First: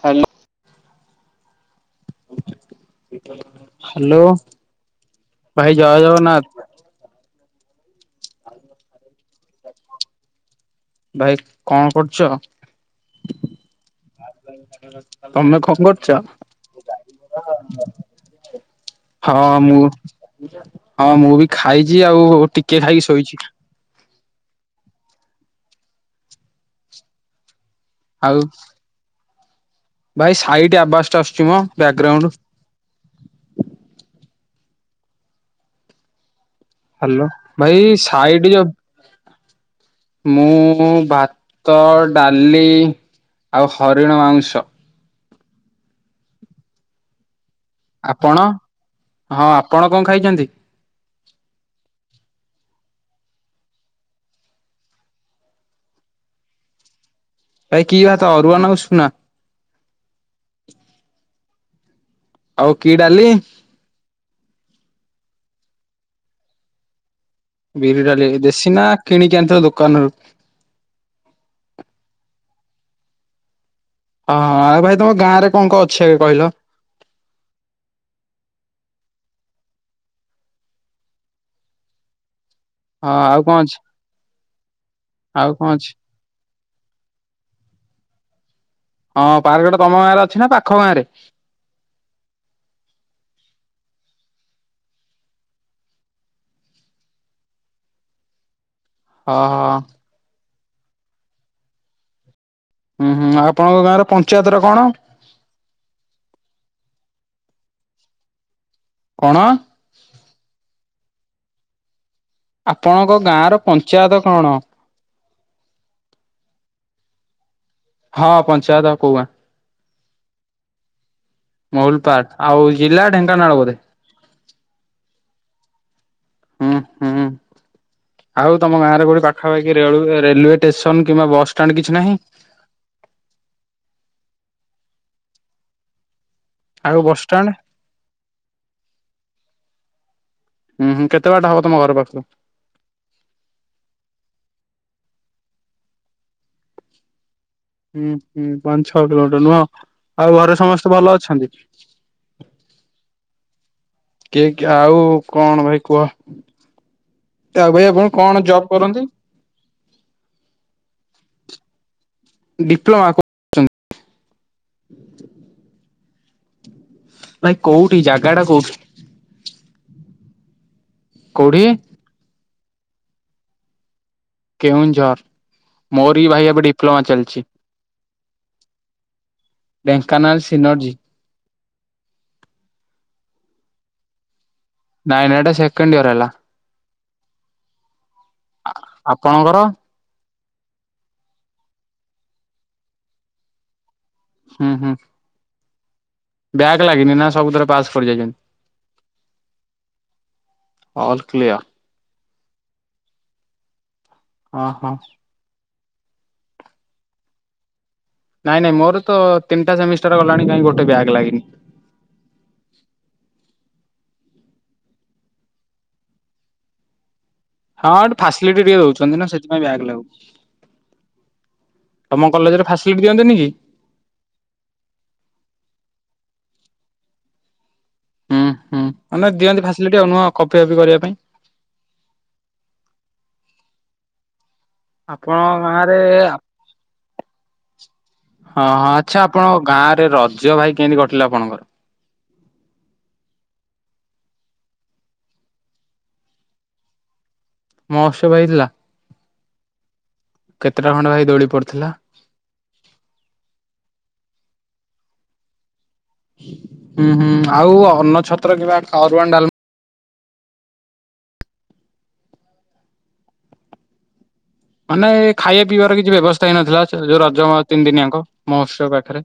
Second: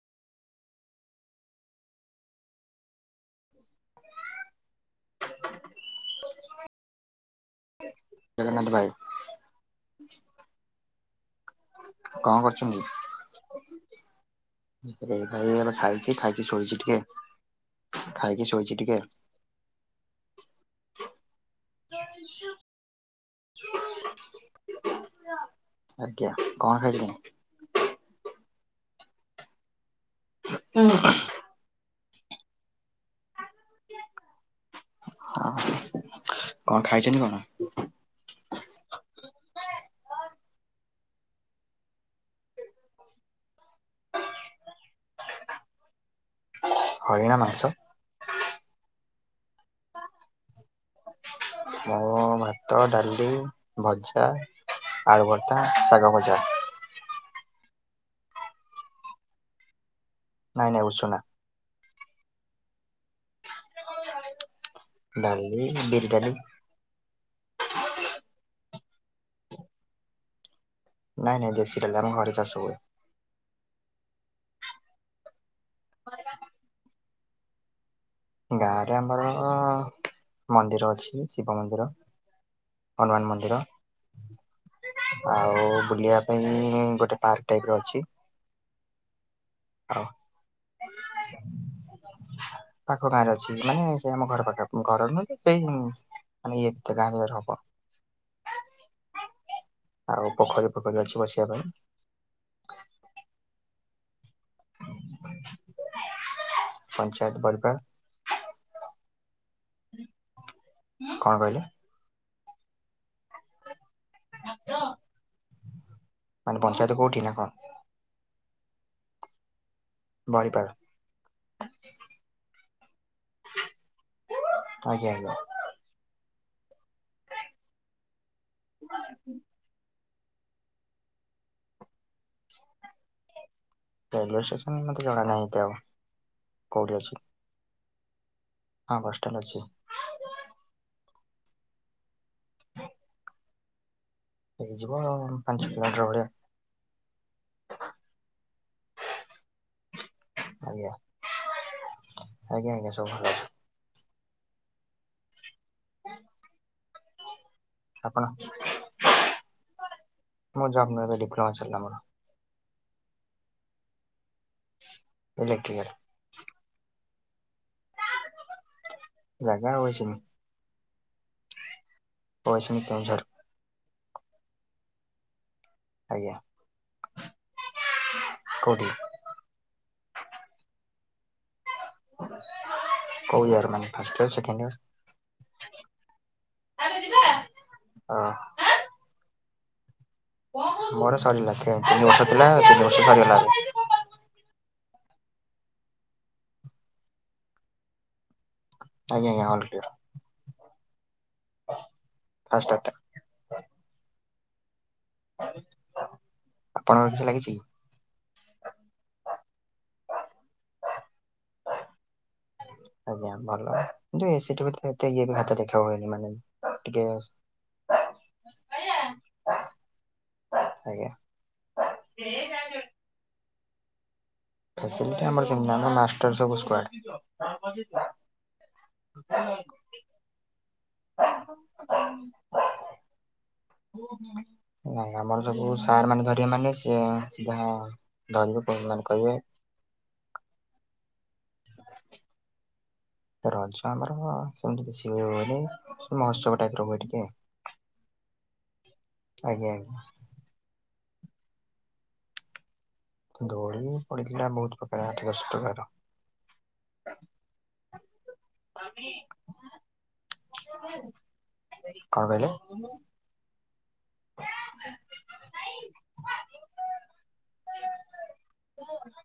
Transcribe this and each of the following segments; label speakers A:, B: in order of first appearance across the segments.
A: Hello. Hello. ଭାଇ ଜୟ ଜଗନ୍ନାଥ।
B: ଜଗନ୍ନାଥ ଭାଇ।
A: ଭାଇ କଣ କରୁଛ?
B: ଭାଇ
A: ତମେ
B: ଆମେ
A: କଣ କରୁଛ?
B: ଖାଇଛି ଖାଇଛି ଟିକେ ଖାଇକି ଶୋଇଛି ଟିକେ।
A: ହଁ ମୁଁ ହଁ ମୁଁ ବି ଖାଇଛି ଆଉ ଟିକେ ଖାଇକି ଶୋଇଛି।
B: ଆଜ୍ଞା କଣ ଖାଇଲେ?
A: ଆଉ ଭାଇ ସାଇ ଆବାସଟା ଆସୁଛି ମୋ ବ୍ୟାକଗ୍ରାଉଣ୍ଡ।
B: କଣ ଖାଇଛନ୍ତି
A: ହ୍ୟାଲୋ
B: କଣ?
A: ଭାଇ ସାଇଡ ଯଉ ମୁଁ ଭାତ ଡାଲି ଆଉ ହରିଣ ମାଂସ।
B: ହରିଣ ମାଂସ।
A: ଆପଣ ହଁ ଆପଣ କଣ ଖାଇଛନ୍ତି?
B: ମୁ ଭାତ ଡାଲି ଭଜା। ଆଳୁବର୍ତା ଶାଗ ବଜା।
A: ଭାଇ କି ଭାତ ଅରୁଆ ନା ଉସୁନା।
B: ନାଇଁ ନାଇଁ ଉସୁନା।
A: ଆଉ କି ଡାଲି
B: ଡାଲି ବିରିଡ଼ାଲି।
A: ବିରି ଡାଲି ଦେଶୀ ନା କିଣିକି ଆଣି ଦୋକାନରୁ?
B: ନାଇଁ ନାଇଁ ଦେଶୀ ଡାଲି ଆମର ଘରେ ଚାଷ ହୁଏ।
A: ହଁ ଆଉ ଭାଇ ତମ ଗାଁରେ କଁ କଁ ଅଛି ଆଗେ କହିଲ?
B: ଗାଁରେ ଆମର ମନ୍ଦିର ଅଛି, ଶିବ ମନ୍ଦିର।
A: ହଁ
B: ହନୁମାନ
A: ଆଉ
B: ମନ୍ଦିର
A: କଁ ଅଛି? କଣ
B: ଆଉ
A: ଅଛି?
B: ବୁଲିବା ପାଇଁ ଗୋଟେ ପାର୍କ ଟାଇପ ର ଅଛି।
A: ହଁ ପାର୍କ ସେଇଟା ତମ
B: ଆଉ
A: ଗାଁରେ ଅଛି ନା ପାଖ ଗାଁରେ?
B: ପାଖ ଗାଁ ରେ ଅଛି ମାନେ ସେ ଆମ ଘର ପାଖ ଘରର ନୁହେଁ ତ ସେଇ ମାନେ ଇଏ ଗାଁର ହବ।
A: ହଁ ହଁ।
B: ଆଉ ପୋଖରୀ ପୋଖରୀ ଅଛି ବସିବା ପାଇଁ?
A: ହୁଁ ହୁଁ ଆପଣଙ୍କ ଗାଁ ର ପଞ୍ଚାୟତଟା କଣ?
B: ଭରିପାର।
A: କଣ?
B: କଣ କହିଲେ?
A: ଆପଣଙ୍କ ଗାଁ ର ପଞ୍ଚାୟତ କଣ?
B: ମାନେ ପଞ୍ଚାୟତ କୋ, ନା କଣ?
A: ହଁ ପଞ୍ଚାୟତ ଆଉ କୋଉ ଗାଁ?
B: ଭରିପାର।
A: ମଉଲପାଟ ଆଉ ଜିଲ୍ଲା ଢେଙ୍କାନାଳ ବୋଧେ?
B: ଆଜ୍ଞା ଆଜ୍ଞା
A: ହୁଁ ହୁଁ ଆଉ ତମ ଗାଁ ରେ କୋଉଠି ପାଖାପାଖି ରେଳୁ ରେଲୱେ ଷ୍ଟେସନ କିମ୍ବା ବସଷ୍ଟାଣ୍ଡ କିଛି ନାହିଁ?
B: ରେଲୱେ ଷ୍ଟେସନ୍ ମତେ ଜଣା ନାହିଁ ଏତେ ଆଉ। କୋଉଠି
A: ଆଉ
B: ଅଛି
A: ବସଷ୍ଟାଣ୍ଡ?
B: ହଁ ବସଷ୍ଟାଣ୍ଡ ଅଛି।
A: ଉଁ ହୁଁ କେତେ ବାଟ ହବ ତମ ଘର ପାଖୁରୁ?
B: ହ ହେଇଯିବ ପାଞ୍ଚ କିଲୋମିଟର ଭଳିଆ।
A: ହୁଁ ହୁଁ ପାଞ୍ଚ ଛଅ କିିଲୋମିଟର ନୁହଁ। ଆଉ ଘରେ
B: ଆଜ୍ଞା
A: ସମସ୍ତେ ଭଲ ଅଛନ୍ତି?
B: ଆଜ୍ଞା ଆଜ୍ଞା ସବୁ ଭଲ ଅଛି
A: ଟିକେ ଆଉ କଣ ଭାଇ କୁହ? ତାପରେ ଆପଣ କଣ ଜବ୍ କରନ୍ତି?
B: ତହସିଲ ରେ ଆମର।
A: ଡିପ୍ଲୋମା କ
B: ଦେଖି [unintelligible]
A: ଭାଇ କୋଉଠି ଜାଗାଟା କୋଉଠି?
B: ଜାଗା ଅଇସିନି।
A: କୋଉଠି?
B: ଅଇସିନି କେଉଁଝର।
A: କେଉଁଝର। ମୋର ବି
B: ଆଜ୍ଞା
A: ଭାଇ ଏବେ ଡିପ୍ଲୋମା ଚାଲଚି।
B: କୋଉଠି
A: ଢେଙ୍କାନାଳ ସିିନୋର୍ଜୀ।
B: କୋଉ ଇଅର ମାନେ ଫାଷ୍ଟ ୟିଅର୍, ସେକେଣ୍ଡ ୟିଅର୍?
A: ନାଇଁ ଭାଇ ଏଟା ସେକେଣ୍ଡ ୟିଅର୍ ହେଲା।
B: ଆରେ ଯିବା, ହଁ।
A: ଆପଣଙ୍କର?
B: ମୋର ସରିଲା ତିନି ବର୍ଷ ଥିଲା ତିନି ବର୍ଷ ସରିଗଲା।
A: ହୁଁ ହୁଁ। ବ୍ୟାକ୍ ଲାଗିନି ନା ସବୁଥରେ ପାସ୍ କରି ଯାଇଛନ୍ତି।
B: ଆଜ୍ଞା ଆଜ୍ଞା all clear.
A: All clear
B: first [unintelligible] ଟା।
A: ଓ ହୋ।
B: ଆପଣଙ୍କ କିଛି ଲାଗିଛି?
A: ନାଇଁ ନାଇଁ ମୋର ତ ତିନିଟା ସେମିଷ୍ଟାର ଣି କାଁ ଗୋଟେ ବ୍ୟାଗ ଲାଗିନି।
B: ଆଜ୍ଞା ଭଲ କିନ୍ତୁ ଏସି ଟ ବି ଏତେ ଇଏ ବି ହାତ ଦେଖା ହୁଏନି ମାନେ ଟିକେ
A: ହଁଠି ଫାସିଲିଟି ଟିକେ ଦଉଛନ୍ତି ନା ସେଥିପାଇଁ ବ୍ୟାଗ ଲାଗୁ
B: ଆଜ୍ଞା
A: ତମ କଲେଜରେ ଫାସିଲିଟି ଦିଅନ୍ତନି କି?
B: ଫସିଲିଟି ଆମର ସେମିତି ନାଇ ଆମର ମାଷ୍ଟର ସବୁ ସ୍କ୍ୱାଡ।
A: ହୁଁ ହୁଁ ମାନ ଦିଅନ୍ତି ଫାସିଲିଟିଉ ନୁହଁ କଫି ଫପି କର
B: [unintelligible] ନାଇଁ ଆମର
A: ଆପଣଙ୍କ
B: ସବୁ
A: ଗାଁରେ
B: ସାର୍ ମାନେ ଧରିବେ ମାନେ ସ ଯାହା ଧରିବେ ମାନେ କହିବେ।
A: ଗାଁ ରେ ରଜ ଭାଇ କେମିତି ଘଟିଲା ଆପଣଙ୍କର?
B: ରଜ ଆମର ସେମତି କିଛି ହୁଏନି ମହୋତ୍ସବ ଟାଇପ ର ହୁଏ ଟିକେ।
A: ମୋସବ ହେଇଥିଲା।
B: ଆଜ୍ଞା ଆଜ୍ଞା।
A: ଖଣ୍ଡ ଭାଇ ଦୋଳି ପଡିଥିଲା।
B: ଦୋଳି ପଡିଥିଲା ବହୁତ ପ୍ରକାର ଦଶ ପ୍ରକାର।
A: ହୁଁ ହୁଁ ଆଉ ଅନ୍ନ ଛତ୍ର କିମ୍ବା ଅରୁୱାନ ଡାଲମା
B: କଣ କହିଲେ?
A: ମାନେ ଖାଇବା ପିଇବାର କିଛି ବ୍ୟବସ୍ଥା ହେଇନଥିଲା ଯୋଉ
B: ନା
A: ରଜ ତିନି ଦିନିଆଙ୍କ ମହୋତ୍ସବ ପାଖରେ।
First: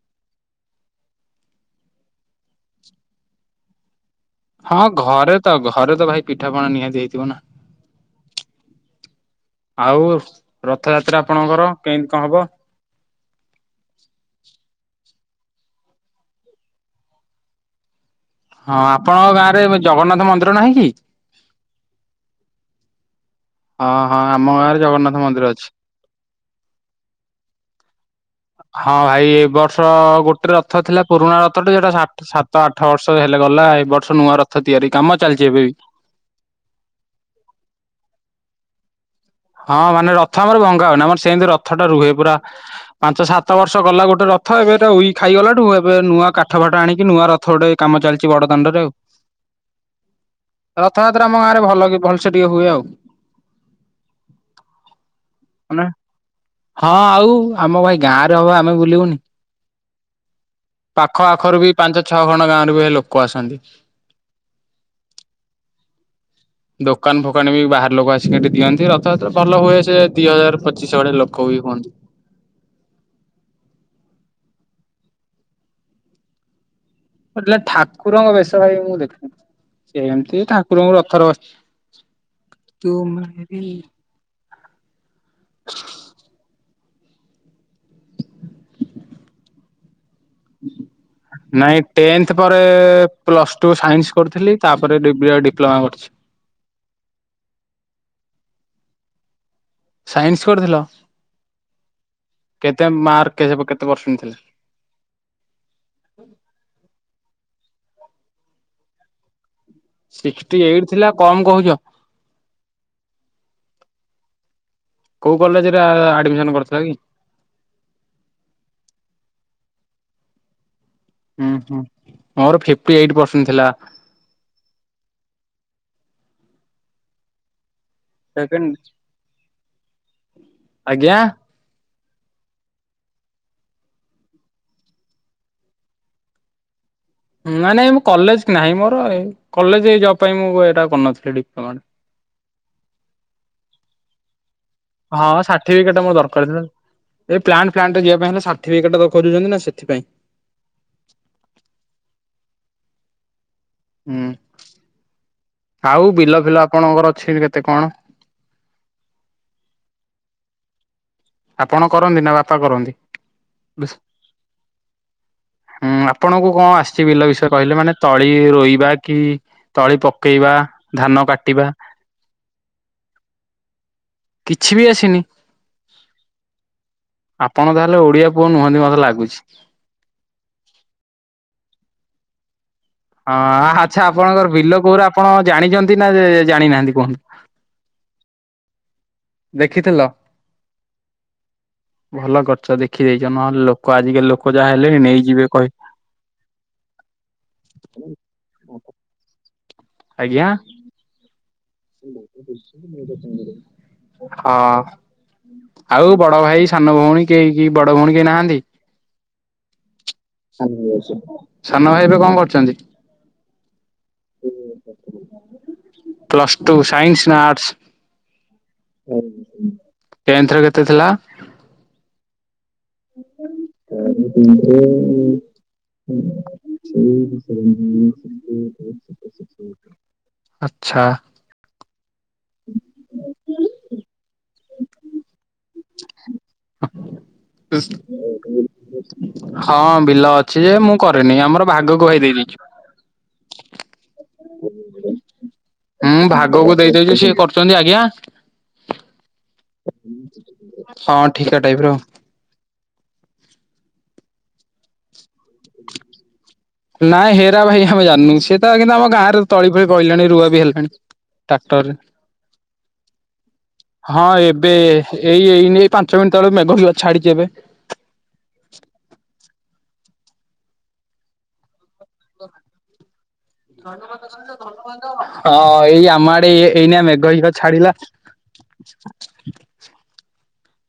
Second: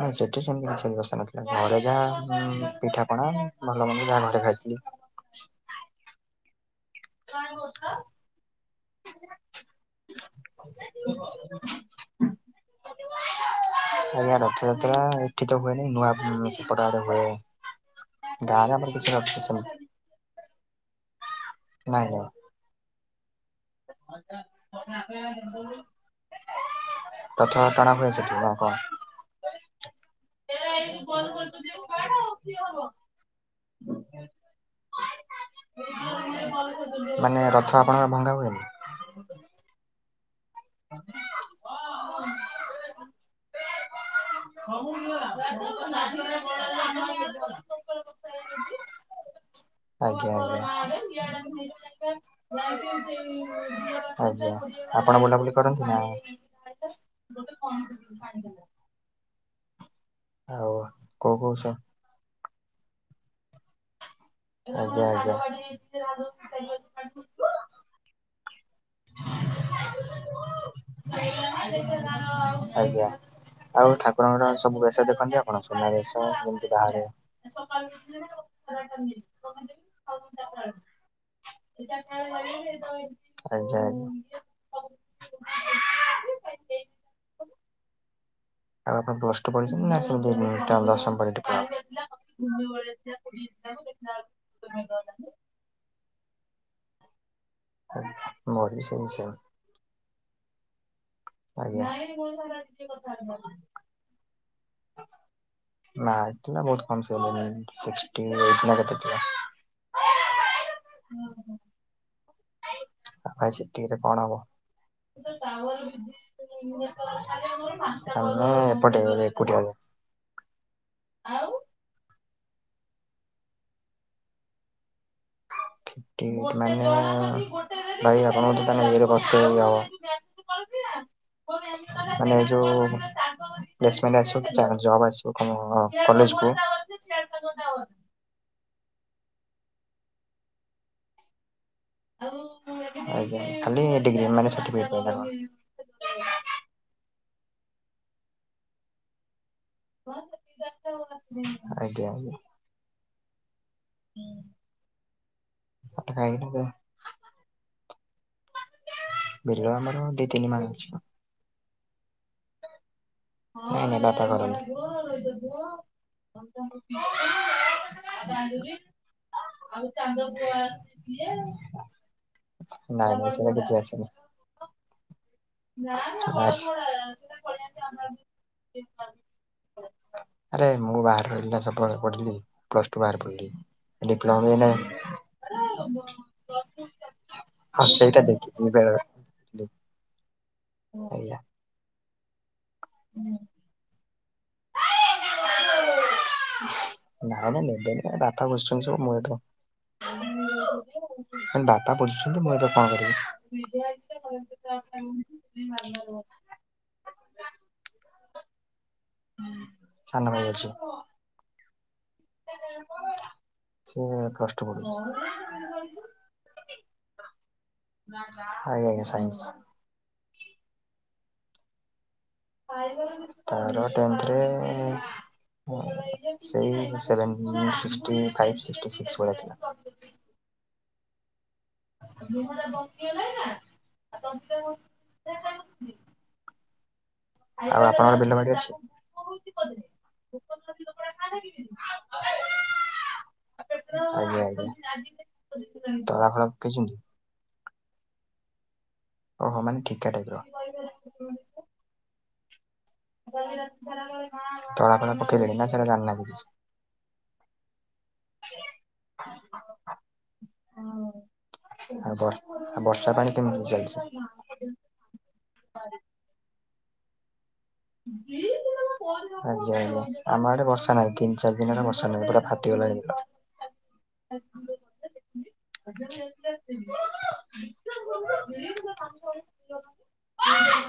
B: ନାଇଁ ସେଠି ସେମିତି ବିଷୟ ବ୍ୟବସ୍ଥା ନଥିଲା ଘରେ ଯାହା ପିଠା ପଣା ଭଲ ମନ୍ଦ ଯାହା ଖାଇଥିଲି।
A: ହଁ ଘରେ ତ ଘରେ ତ ଭାଇ ପିଠାପଣା ନିହାତି ହେଇଥିବ ନା। ଆଉ ରଥଯାତ୍ରା ଆପଣଙ୍କର କେମିତି କଣ ହବ?
B: ଆଜ୍ଞା ରଥଯାତ୍ରା ଏଠି ତ ହୁଏନି ନୂଆପ ପଡାରେ ହୁଏ। ଗାଁରେ
A: ହଁ
B: ଆମର କିଛି ରଥ
A: ଆପଣଙ୍କ ଗାଁ ରେ
B: ସେମିତି
A: ଜଗନ୍ନାଥ ମନ୍ଦିର ନାହିଁ କି?
B: ନାଇଁ ନାଇଁ।
A: ହଁ ହଁ ଆମ ଗାଁରେ ଜଗନ୍ନାଥ ମନ୍ଦିର ଅଛି।
B: ରଥ ଟଣା ହୁଏ ସେଠି। ନା କଣ?
A: ହଁ ଭାଇ ଏ ବର୍ଷ ଗୋଟେ ରଥ ଥିଲା ପୁରୁଣା ରଥ ଟା ଯୋଉଟା ସାତ ଆଠ ବର୍ଷ ହେଲା ଗଲା ଏ ବର୍ଷ ନୂଆ ରଥ ତିଆରି କାମ ଚାଲିଛି ଏବେ ବି।
B: ମାନେ ରଥ ଆପଣଙ୍କର ଭଙ୍ଗା ହୁଏନି?
A: ହଁ ମାନେ ରଥ ଆମର ଭଙ୍ଗା ହଉନି ଆମର ସେମିତି ରଥ ଟା ରୁହେ ପୁରା ପାଞ୍ଚ ସାତ ବର୍ଷ ଗଲା ଗୋଟେ ରଥ ଏବେ ଏରା
B: ଆଜ୍ଞା
A: ଉଇ ଖାଇ ହେ ଗଲାଠୁ ଏବେ ନୂଆ କାଠ ଫାଠ ଆଣିକି ନୂଆ ରଥ ଗୋଟେ କାମ ଚାଲିଛି ବଡ ଦାଣ୍ଡରେ ଆଉ।
B: ଆଜ୍ଞା।
A: ରଥଯାତ୍ରା ଆମ ଗାଁରେ ଭଲ କି ଭଲସେ ଟିକେ ହୁଏ ଆଉ
B: [unintelligible] ଆଜ୍ଞା ଆପଣ ବୁଲାବୁଲି କରନ୍ତି ନା?
A: ହଁ ଆଉ ଆମ ଭାଇ ଗାଁ ରେ ହବ ଆମେ ବୁଲିବୁନି।
B: ଆଉ
A: ପାଖ
B: କୋଉ କୋଉ
A: ଆଖରୁ
B: ସ
A: ବି ପାଞ୍ଚ ଛଅ ଖଣ୍ଡ ଗାଁରେ ବି ଏ ଲୋକ ଆସନ୍ତି।
B: ଆଜ୍ଞା ଆଜ୍ଞା।
A: ଦୋକାନ ଫୋକାନ ବି ବାହାର ଲୋକ ଆସିକିି ଏଠି ଦିଅନ୍ତି। ରଥଯାତ୍ରା ଭଲ ହୁଏ ସେ ଦି ହଜାର ପଚିଶ ଆଡେ ଲକ୍ଷ ବି ହୁଅନ୍ତି।
B: ଆଜ୍ଞା ଆଉ ଠାକୁରଙ୍କର ସବୁ ବେଶ ଦେଖନ୍ତି ଆପଣ ସୁନା ବେଶ ଏମ୍‌ତି?
A: ଊ ଯେ ଠାକୁରଙ୍କ ବେଶ କାଇଁ ମୁଁ ଦେଖି ହିଁ ସେମତି ଏ ଠାକୁରଙ୍କ ରଥର ବଛି।
B: ଆଜ୍ଞା ଆଜ୍ଞା।
A: [inaudible] [inaudible]
B: ଆଉ କଣ ପୋଷ୍ଟ ପଡିଛି ନା।
A: ନାଇଁ
B: [unintelligible]
A: ସାଇନସ୍ କରୁଥିଲି ତାପରେ ଡ଼ିବିଆ ଡିପ୍ଲୋମା କରିଛି।
B: ମୋରବି। [unintelligible]
A: ସାଇନସ୍‌‌ କରିଥିଲ?
B: ଆଜ୍ଞା।
A: କେତେ ମାର୍କ
B: [unintelligible]
A: କେତେ ପରସେଣ୍ଟ ଥିଲା?
B: [unintelligible] ସିକ୍‌ଷ୍ଠି ଏଇଟ୍ ନାଁ କେତେ ଥିଲା।
A: ସିକ୍ସଟି ଏଇଟ୍‌ ଥିଲା କମ କହୁଛ?
B: ଏକେ
A: କୋଉ କଲେଜରେ
B: ଆମର
A: ଆଡମିସନ କରିଥିଲ କି?
B: ଏପଟେ ଘର ଏପଟେହବ।
A: ହୁଁ ହୁଁ ମୋର ଫିଫ୍‌ଟି ଏଇଟ୍‌ ପର୍‌ସେନ୍ଟ୍ ଥିଲା।
B: [unintelligible] ଭାଇ
A: ସେକେଣ୍ଡ
B: ଆପଣ
A: ଆଜ୍ଞା
B: [unintelligible] ହବ ମାନେ ଯୋଉ, [unintelligible]
A: ନାଇଁ ନାଇଁ ମୁଁ କଲେଜ ନାହିଁ ମୋର ଏ କଲେଜ ଏ ଜବ୍‌ ପାଇଁ ମୁଁ ଏଇଟା କରିନଥିଲି ଡିପ୍ଲୋମା
B: ଆଜ୍ଞା ଖାଲି ଏ ଡିଗ୍ରୀ ମାଇନସ
A: ହଁ ସାର୍ଟିଫିକେଟ ଟା ମୋର ଦରକାର ଥିଲା ଏ ପ୍ଲାନ୍ଟ୍ ଫ୍ଲାଣ୍ଟ ରେ ଯିବା ପାଇଁ ହେଲେ ସାର୍ଟିଫିକେଟ ଟା ଖୋଜୁଛନ୍ତି ନା ସେ
B: ଆଜ୍ଞା,
A: ହୁଁ
B: ତାପରେ
A: ଆଉ ବିଲ
B: କାହିଁକିନା
A: ଫିଲ ଆପଣଙ୍କର ଅଛି କେତେ କଣ?
B: ଏ ଆମର ଦିଇ ତିନି ମାଣ ଅଛି।
A: ଆପଣ କରନ୍ତି ନା ବାପା କରନ୍ତି
B: ନାଇଁ ନାଇଁ ବାପା କରନ୍ତି।
A: ଉଁ କିଏ ରଇବା କି?
B: ଆଉ
A: ତଳି
B: ଚାନ୍ଦପୁଅ
A: ପକେଇବା
B: ଆସି ସି
A: ଧାନ
B: ସିଏ
A: କାଟିବା
B: ନାଇଁ ଏସି ରେ କିଛି ଆସିନି,
A: କିଛି ବି ଆସିନି ଆପଣ ତାହେଲେ ଓଡିଆ ପୁଅ ନୁହନ୍ତି ମତେ ଲାଗୁଛି।
B: ଆରେ ମୁଁ ବାହରେ ରହିଲିନା ସବୁବେଳେ ପଢିଲି। ପ୍ଲସ ଟୁ ବାହାରେ
A: ହଁ
B: ପଢିଲି।
A: ଆଚ୍ଛା
B: ଡିପ୍ଲୋମା
A: ଆପଣଙ୍କର
B: ବି ନାହିଁ।
A: ବିଲ କୋଉର ଆପଣ ଜାଣିଛନ୍ତି ନା ଜାଣିନାହାନ୍ତି କୁହନ୍ତୁ।
B: ହଁ ସେଇଟା ଦେଖିଛି ବେଳେଳେ
A: ଦେଖିଥିଲ।
B: ଏଇୟା,
A: ଭଲ କରଛ ଦେଖିଦେଇଛ ନହେଲେଲୋକ ଆଜିକାଲି ଲୋକ ଲୋକ ଯାହା ହେଲେଣି ନେଇଯିବେ କହିକିନା।
B: ନାଇଁ ନାଇଁ ନେବେନି [unintelligible] ସବୁ ମୁଁ ଏଇଠି,
A: ଆଜ୍ଞା।
B: ବାପା ବୁଝୁଛନ୍ତି ମୁଁ ଏବେ କଣ କରିବି।
A: ହଁ ଆଉ ବଡ। ହଁ ଭାଇ ସାନ ଭଉଣୀ କେହି କି ବଡ ଭଉଣୀ କେହି ନାହାନ୍ତି।
B: ସାନ ଭାଇ ଅଛି।
A: ସାନ ଭାଇ ଏବେ କଣ କରୁଛନ୍ତି।
B: ସେ ଫାଷ୍ଟ ପଢୁଛ
A: ତୁ ସାଇନସିସ ନାଁ
B: ଆଜ୍ଞା
A: ଆଟ୍ସ
B: ସାଇନ୍ସ।
A: ଟେଂଥ ରେ କେତେ ଥିଲା?
B: ତାର ଟେନ୍ଥରେ ସେଇ seven sixty five sixty six ଭଳିଆ ଥିଲା।
A: [unintelligible] [unintelligible] ଆଚ୍ଛା,
B: ମୁହଁ ଟା ବାଙ୍କୀ ଗଲାଣି ନାଁ ଆଉ ତଣ୍ଟି ଟା କଣ ସିଧା କାଇଁ ବସିଛି।
A: [inaudible]
B: ଆଉ ଆପଣଙ୍କର ବିଲ ବାଡ଼ି ଅଛି।
A: ହଁ ବିଲ ଅଛି ଯେ ମୁଁ କରେନି ଆମର ଭାଗକୁୁ ଭାଇ ଦେଇ ଦେଇଛୁ।
B: ଆଜ୍ଞା ଆଜ୍ଞା।
A: ହୁଁ
B: ତଳା ଫଳା
A: ଭାଗକୁ
B: ପକେଇଛନ୍ତି
A: ଦେଇଦେଇଚୁ ସିଏ କରୁଛନ୍ତି ଆଜ୍ଞା।
B: ଓହୋ ମାନେ ଠିକା ଟାଇପ୍ ର।
A: ହଁ ଠିକା ଟାଇପ୍ ର
B: ତଳା ଫଳା ପକେଇଲେଣି ନା ସେଗୁରା‌ ଯାଣିନା କିଛି।
A: ନାଇଁ ହେରା ଭାଇ ଆମେ ଜାଣିନୁ ସେ ତ କିନ୍ତୁ ଆମ ଗାଁରେ ତଳି ଫଳି ପ ପାଇଲାଣି ରୁଆ ବି ହେଲାଣି।
B: କିଛି?
A: ଟାକ୍ଟର ରେ
B: ଆଉ ବ ଆଉ ବର୍ଷା ପାଣି କେମିତି ଚାଲିଛି?
A: ହଁ ଏବେ ଏଇ ଏଇନି ଏ ପାଞ୍ଚ ମିନିଟ। ମେଘବି ଛାଡି଼ଚି ଏବେ।
B: ଆଜ୍ଞା ଆଜ୍ଞା ଆମ ଆଡେ ବର୍ଷା ନାହିଁ ତିନି ଚାରି ଦିନ ବର୍ଷା ଆମ ଏପଟେ ଫାଟିଗଲାଣି ବିଲ।
A: ହଁ ଏଇ ଆମ ଆଡେ ଏଇନା ମେଘ ହେଇପା ଛାଡିଲା। [inaudible]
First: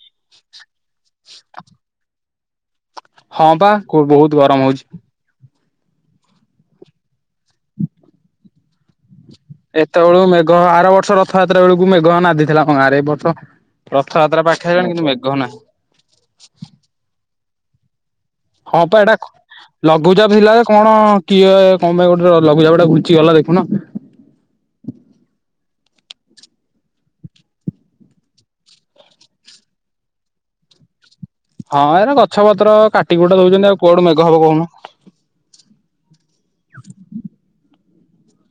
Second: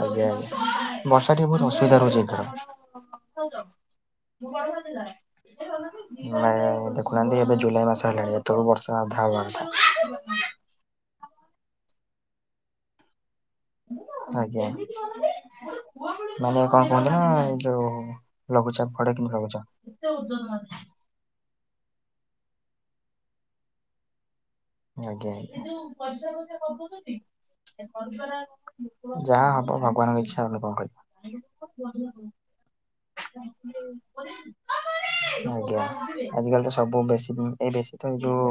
B: ଆଜ୍ଞା, ଆଜ୍ଞା, ବର୍ଷା ଟିକେ ବହୁତ ଅସୁବିଧା ରହୁଛି ଏଥର।
A: ହଁ ବା ବହୁତ ଗରମ ହଉଛି।
B: ନାଇଁ ଏଇ ଦେଖୁନାହାନ୍ତି। ଏବେ ଜୁଲାଇ ମାସ ହେଲାଣି, ଏତେ ବେଳକୁ ବର୍ଷ ଅଧା ହବା କଥା।
A: ଏତେବେଳକୁ ମେଘ ଆର ବର୍ଷ ରଥଯାତ୍ରା ବେଳକୁ ମେଘ ନାଧିଥିଲା ଆମ ଗାଁରେ, ଏ ବର୍ଷ ରଥଯାତ୍ରା
B: ଆଜ୍ଞା,
A: ପାଖେଇ
B: [unintelligible]
A: ଆଇଲାଣି କିନ୍ତୁ ମେଘ ନାହିଁ।
B: ମାନେ କଣ କହୁଥିଲେ ନା ଏଇ ଯୋଉ।
A: ହଁ
B: ଲଘୁଚାପ
A: ପା,
B: ପଡେ
A: ଏଟା
B: କିନ୍ତୁ ଲଘୁଚାପ।
A: ଲଘୁଚାପ ଥିଲା କଣ କିଏ କମେ ଗୋଟେ ଲଘୁଚାପ ଟା ଘୁଚି ଗଲା ଦେଖୁନ।
B: ଆଜ୍ଞା, ଆଜ୍ଞା। ଯାହା ହବ ଭଗବାନଙ୍କ ଇଚ୍ଛା, ଆମେ କଣ କରିବା।
A: ହଁ ଏ ଗଛ ପତ୍ର କାଟି କୁଟା ଦଉଛନ୍ତି ଆଉ କୁଆଡୁ ମେଘ ହବ କହୁନୁ।
B: ଆଜ୍ଞା, ଆଜିକାଲି ତ ସବୁ ବେଶୀ ଏଇ ବେଶୀ। ତ ଯୋଉ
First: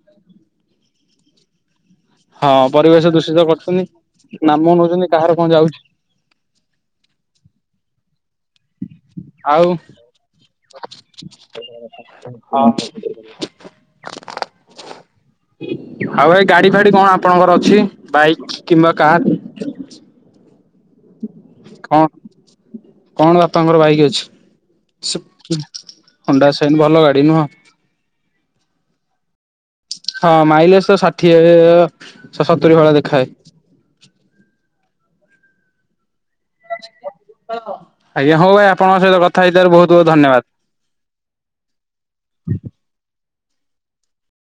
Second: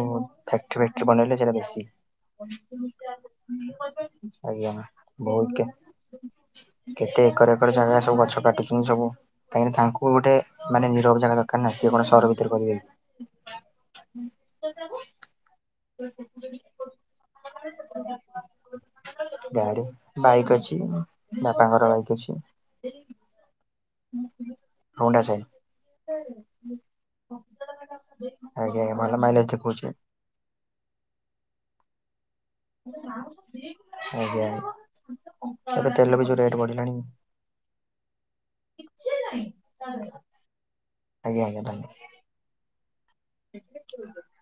B: ଫ୍ୟାକ୍ଟ୍ରି ଫ୍ୟାକ୍ଟ୍ରି ବନେଇଲେ ସେଇଟା ବେଶୀ।
A: ହଁ ପରିବେଶ ଦୂଷିତ କରୁଛନ୍ତି,
B: ଆଜ୍ଞା
A: ନାମ ନଉଛନ୍ତି କାହାର କଣ
B: ବହୁତ
A: ଯାଉଛି।
B: କେତେ ଏକର ଏକର ଜାଗା ସବୁ ଗଛ କାଟୁଛନ୍ତି ସବୁ।
A: ଆଉ
B: କାହିଁକିନା ତାଙ୍କୁ ଗୋଟେ ମାନେ ନିରବ ଜାଗା ଦରକାର ନାହିଁ ସି କଣ ସହର ଭିତରେ କରିବେ। [unintelligible]
A: ଆଉ ଏଇ ଗାଡି ଫାଡି କଣ, ଆପଣଙ୍କର ଅଛି ବାଇକ୍ କିମ୍ବା କାର।
B: ଗାଡି ବାଇକ୍ ଅଛି, ବାପାଙ୍କର
A: କଣ?
B: ବାଇକ୍ ଅଛି।
A: କଣ ବାପାଙ୍କର ବାଇକ୍
B: ହୋଣ୍ଡା
A: ଅଛି,
B: ସାଇନ୍।
A: ହଣ୍ଡାସାଇନି ଭଲ ଗାଡି ନୁହଁ।
B: ଆଜ୍ଞା, ଆଜ୍ଞା, ଭଲ ମାଇଲେଜ୍ ଥିବ।
A: ହଁ ମାଇଲେଜ ତ ଷାଠିଏ। ସତୁରି ଭଳିଆ ଦେଖାଏ।
B: ଆଜ୍ଞା, ଏବେ ତେଲ ବି ଯୋଉ ରେଟ୍। ବଢିଲାଣି।
A: ଆଜ୍ଞା, ହଉ ଭାଇ, ଆପଣଙ୍କ ସହିତ କଥା ହେଇଥିବାରୁ ବହୁତ ବହୁତ ଧନ୍ୟବାଦ।
B: ଆଜ୍ଞା, ଆଜ୍ଞା, ଧନ୍ୟବାଦ। ଏ [inaudible]